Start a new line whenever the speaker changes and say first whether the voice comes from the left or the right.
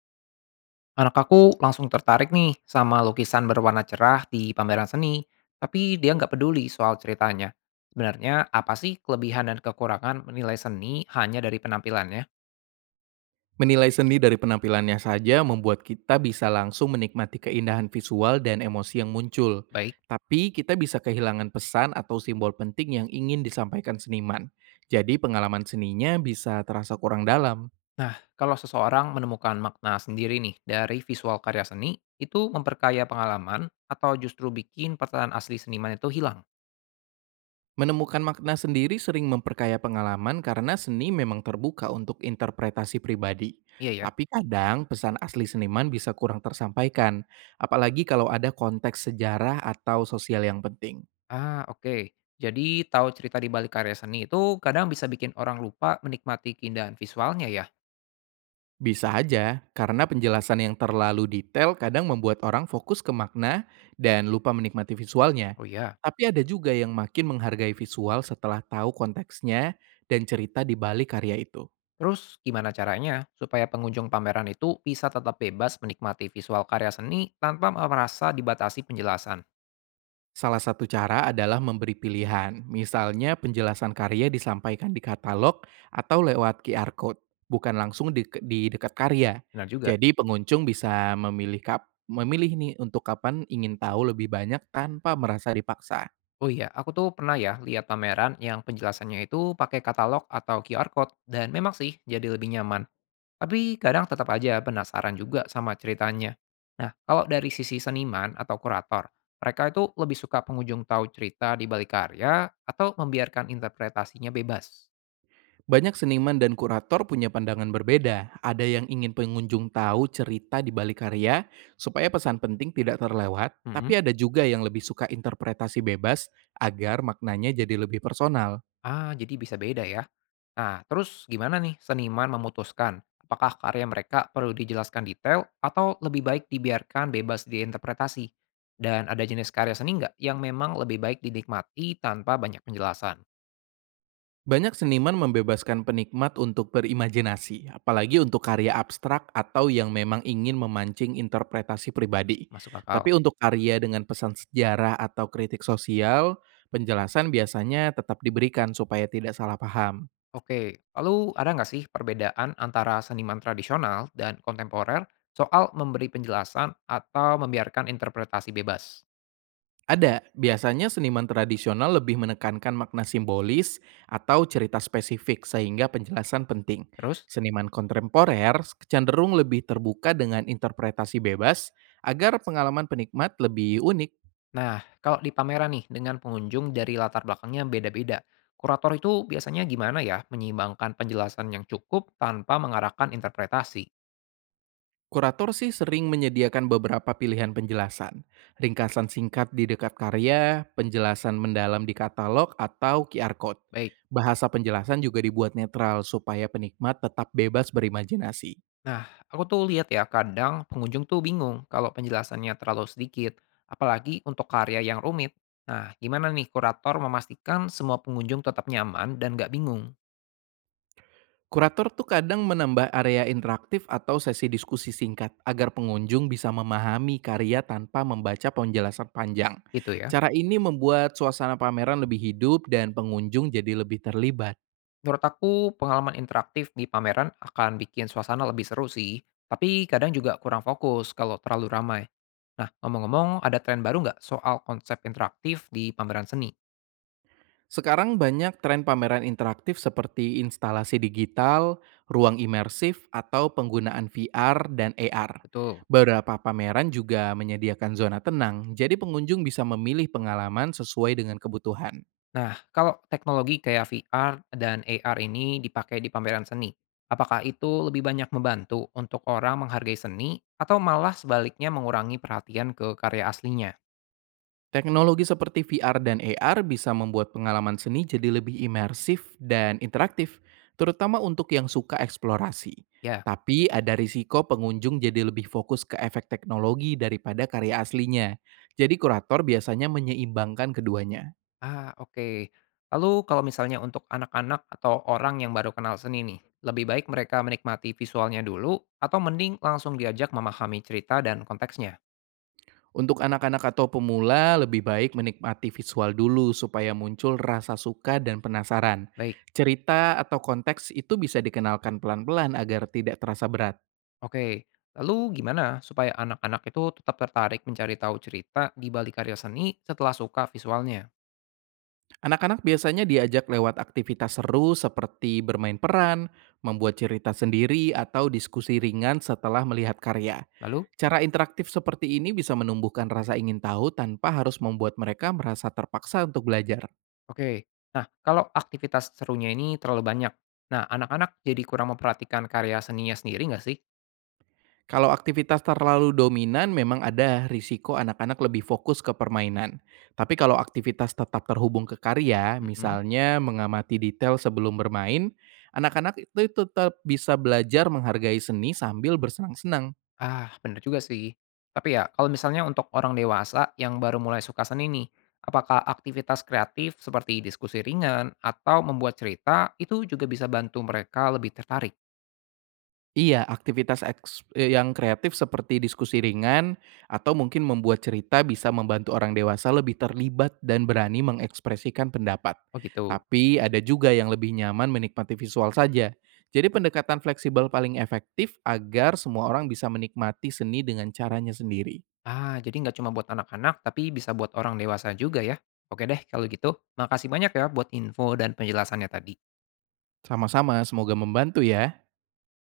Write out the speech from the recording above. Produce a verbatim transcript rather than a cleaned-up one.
left: Anak aku langsung tertarik nih sama lukisan berwarna cerah di pameran seni, tapi dia nggak peduli soal ceritanya. Sebenarnya apa sih kelebihan dan kekurangan menilai seni hanya dari penampilannya?
right: Menilai seni dari penampilannya saja membuat kita bisa langsung menikmati keindahan visual dan emosi yang muncul.
left: Baik.
right: Tapi kita bisa kehilangan pesan atau simbol penting yang ingin disampaikan seniman. Jadi pengalaman seninya bisa terasa kurang dalam.
left: Nah, kalau seseorang menemukan makna sendiri nih dari visual karya seni, itu memperkaya pengalaman atau justru bikin perasaan asli seniman itu hilang?
right: Menemukan makna sendiri sering memperkaya pengalaman karena seni memang terbuka untuk interpretasi pribadi.
left: Iya, ya.
right: Tapi kadang pesan asli seniman bisa kurang tersampaikan, apalagi kalau ada konteks sejarah atau sosial yang penting.
left: Ah, oke. Jadi tahu cerita di balik karya seni itu kadang bisa bikin orang lupa menikmati keindahan visualnya, ya.
right: Bisa aja, karena penjelasan yang terlalu detail kadang membuat orang fokus ke makna dan lupa menikmati visualnya.
left: Oh ya.
right: Tapi ada juga yang makin menghargai visual setelah tahu konteksnya dan cerita di balik karya itu.
left: Terus gimana caranya supaya pengunjung pameran itu bisa tetap bebas menikmati visual karya seni tanpa merasa dibatasi penjelasan?
right: Salah satu cara adalah memberi pilihan, misalnya penjelasan karya disampaikan di katalog atau lewat Q R code, bukan langsung di, di dekat karya.
left: Benar juga.
right: Jadi pengunjung bisa memilih kap, memilih nih untuk kapan ingin tahu lebih banyak tanpa merasa dipaksa.
left: Oh iya, aku tuh pernah ya lihat pameran yang penjelasannya itu pakai katalog atau Q R code, dan memang sih jadi lebih nyaman. Tapi kadang tetap aja penasaran juga sama ceritanya. Nah, kalau dari sisi seniman atau kurator, mereka itu lebih suka pengunjung tahu cerita di balik karya atau membiarkan interpretasinya bebas.
right: Banyak seniman dan kurator punya pandangan berbeda. Ada yang ingin pengunjung tahu cerita di balik karya supaya pesan penting tidak terlewat,
left: Mhm.
right: tapi ada juga yang lebih suka interpretasi bebas agar maknanya jadi lebih personal.
left: Ah, jadi bisa beda ya. Nah, terus gimana nih seniman memutuskan apakah karya mereka perlu dijelaskan detail atau lebih baik dibiarkan bebas diinterpretasi? Dan ada jenis karya seni nggak yang memang lebih baik dinikmati tanpa banyak penjelasan?
right: Banyak seniman membebaskan penikmat untuk berimajinasi, apalagi untuk karya abstrak atau yang memang ingin memancing interpretasi pribadi.
left: Masuk akal.
right: Tapi untuk karya dengan pesan sejarah atau kritik sosial, penjelasan biasanya tetap diberikan supaya tidak salah paham.
left: Oke, lalu ada nggak sih perbedaan antara seniman tradisional dan kontemporer soal memberi penjelasan atau membiarkan interpretasi bebas?
right: Ada, biasanya seniman tradisional lebih menekankan makna simbolis atau cerita spesifik sehingga penjelasan penting.
left: Terus?
right: Seniman kontemporer cenderung lebih terbuka dengan interpretasi bebas agar pengalaman penikmat lebih unik.
left: Nah, kalau di pameran nih dengan pengunjung dari latar belakangnya beda-beda, kurator itu biasanya gimana ya menyeimbangkan penjelasan yang cukup tanpa mengarahkan interpretasi?
right: Kurator sih sering menyediakan beberapa pilihan penjelasan. Ringkasan singkat di dekat karya, penjelasan mendalam di katalog atau Q R code.
left: Baik.
right: Bahasa penjelasan juga dibuat netral supaya penikmat tetap bebas berimajinasi.
left: Nah, aku tuh lihat ya kadang pengunjung tuh bingung kalau penjelasannya terlalu sedikit, apalagi untuk karya yang rumit. Nah, gimana nih kurator memastikan semua pengunjung tetap nyaman dan nggak bingung?
right: Kurator tuh kadang menambah area interaktif atau sesi diskusi singkat agar pengunjung bisa memahami karya tanpa membaca penjelasan panjang.
left: Gitu ya.
right: Cara ini membuat suasana pameran lebih hidup dan pengunjung jadi lebih terlibat.
left: Menurut aku, pengalaman interaktif di pameran akan bikin suasana lebih seru sih, tapi kadang juga kurang fokus kalau terlalu ramai. Nah, ngomong-ngomong, ada tren baru nggak soal konsep interaktif di pameran seni?
right: Sekarang banyak tren pameran interaktif seperti instalasi digital, ruang imersif, atau penggunaan V R dan A R.
left: Betul.
right: Beberapa pameran juga menyediakan zona tenang, jadi pengunjung bisa memilih pengalaman sesuai dengan kebutuhan.
left: Nah, kalau teknologi kayak V R dan A R ini dipakai di pameran seni, apakah itu lebih banyak membantu untuk orang menghargai seni atau malah sebaliknya mengurangi perhatian ke karya aslinya?
right: Teknologi seperti V R dan A R bisa membuat pengalaman seni jadi lebih imersif dan interaktif, terutama untuk yang suka eksplorasi.
left: Ya,
right: Tapi ada risiko pengunjung jadi lebih fokus ke efek teknologi daripada karya aslinya. Jadi kurator biasanya menyeimbangkan keduanya.
left: ah, oke. Lalu kalau misalnya untuk anak-anak atau orang yang baru kenal seni nih, lebih baik mereka menikmati visualnya dulu atau mending langsung diajak memahami cerita dan konteksnya?
right: Untuk anak-anak atau pemula, lebih baik menikmati visual dulu supaya muncul rasa suka dan penasaran.
left: Baik.
right: Cerita atau konteks itu bisa dikenalkan pelan-pelan agar tidak terasa berat.
left: Oke, lalu gimana supaya anak-anak itu tetap tertarik mencari tahu cerita di balik karya seni setelah suka visualnya?
right: Anak-anak biasanya diajak lewat aktivitas seru seperti bermain peran, membuat cerita sendiri, atau diskusi ringan setelah melihat karya.
left: Lalu,
right: Cara interaktif seperti ini bisa menumbuhkan rasa ingin tahu tanpa harus membuat mereka merasa terpaksa untuk belajar.
left: oke. Nah, kalau aktivitas serunya ini terlalu banyak, nah anak-anak jadi kurang memperhatikan karya seninya sendiri nggak sih?
right: Kalau aktivitas terlalu dominan memang ada risiko anak-anak lebih fokus ke permainan. Tapi kalau aktivitas tetap terhubung ke karya,
left: Mm-mm.
right: misalnya mengamati detail sebelum bermain, anak-anak itu tetap bisa belajar menghargai seni sambil bersenang-senang.
left: Ah, bener juga sih. Tapi ya, kalau misalnya untuk orang dewasa yang baru mulai suka seni nih, apakah aktivitas kreatif seperti diskusi ringan atau membuat cerita itu juga bisa bantu mereka lebih tertarik?
right: Iya, aktivitas eks eee, yang kreatif seperti diskusi ringan atau mungkin membuat cerita bisa membantu orang dewasa lebih terlibat dan berani mengekspresikan pendapat.
left: Oh gitu.
right: Tapi ada juga yang lebih nyaman menikmati visual saja. Jadi pendekatan fleksibel paling efektif agar semua orang bisa menikmati seni dengan caranya sendiri.
left: Ah, jadi nggak cuma buat anak-anak, tapi bisa buat orang dewasa juga ya? Oke deh, kalau gitu, makasih banyak ya buat info dan penjelasannya tadi.
right: Sama-sama, semoga membantu ya.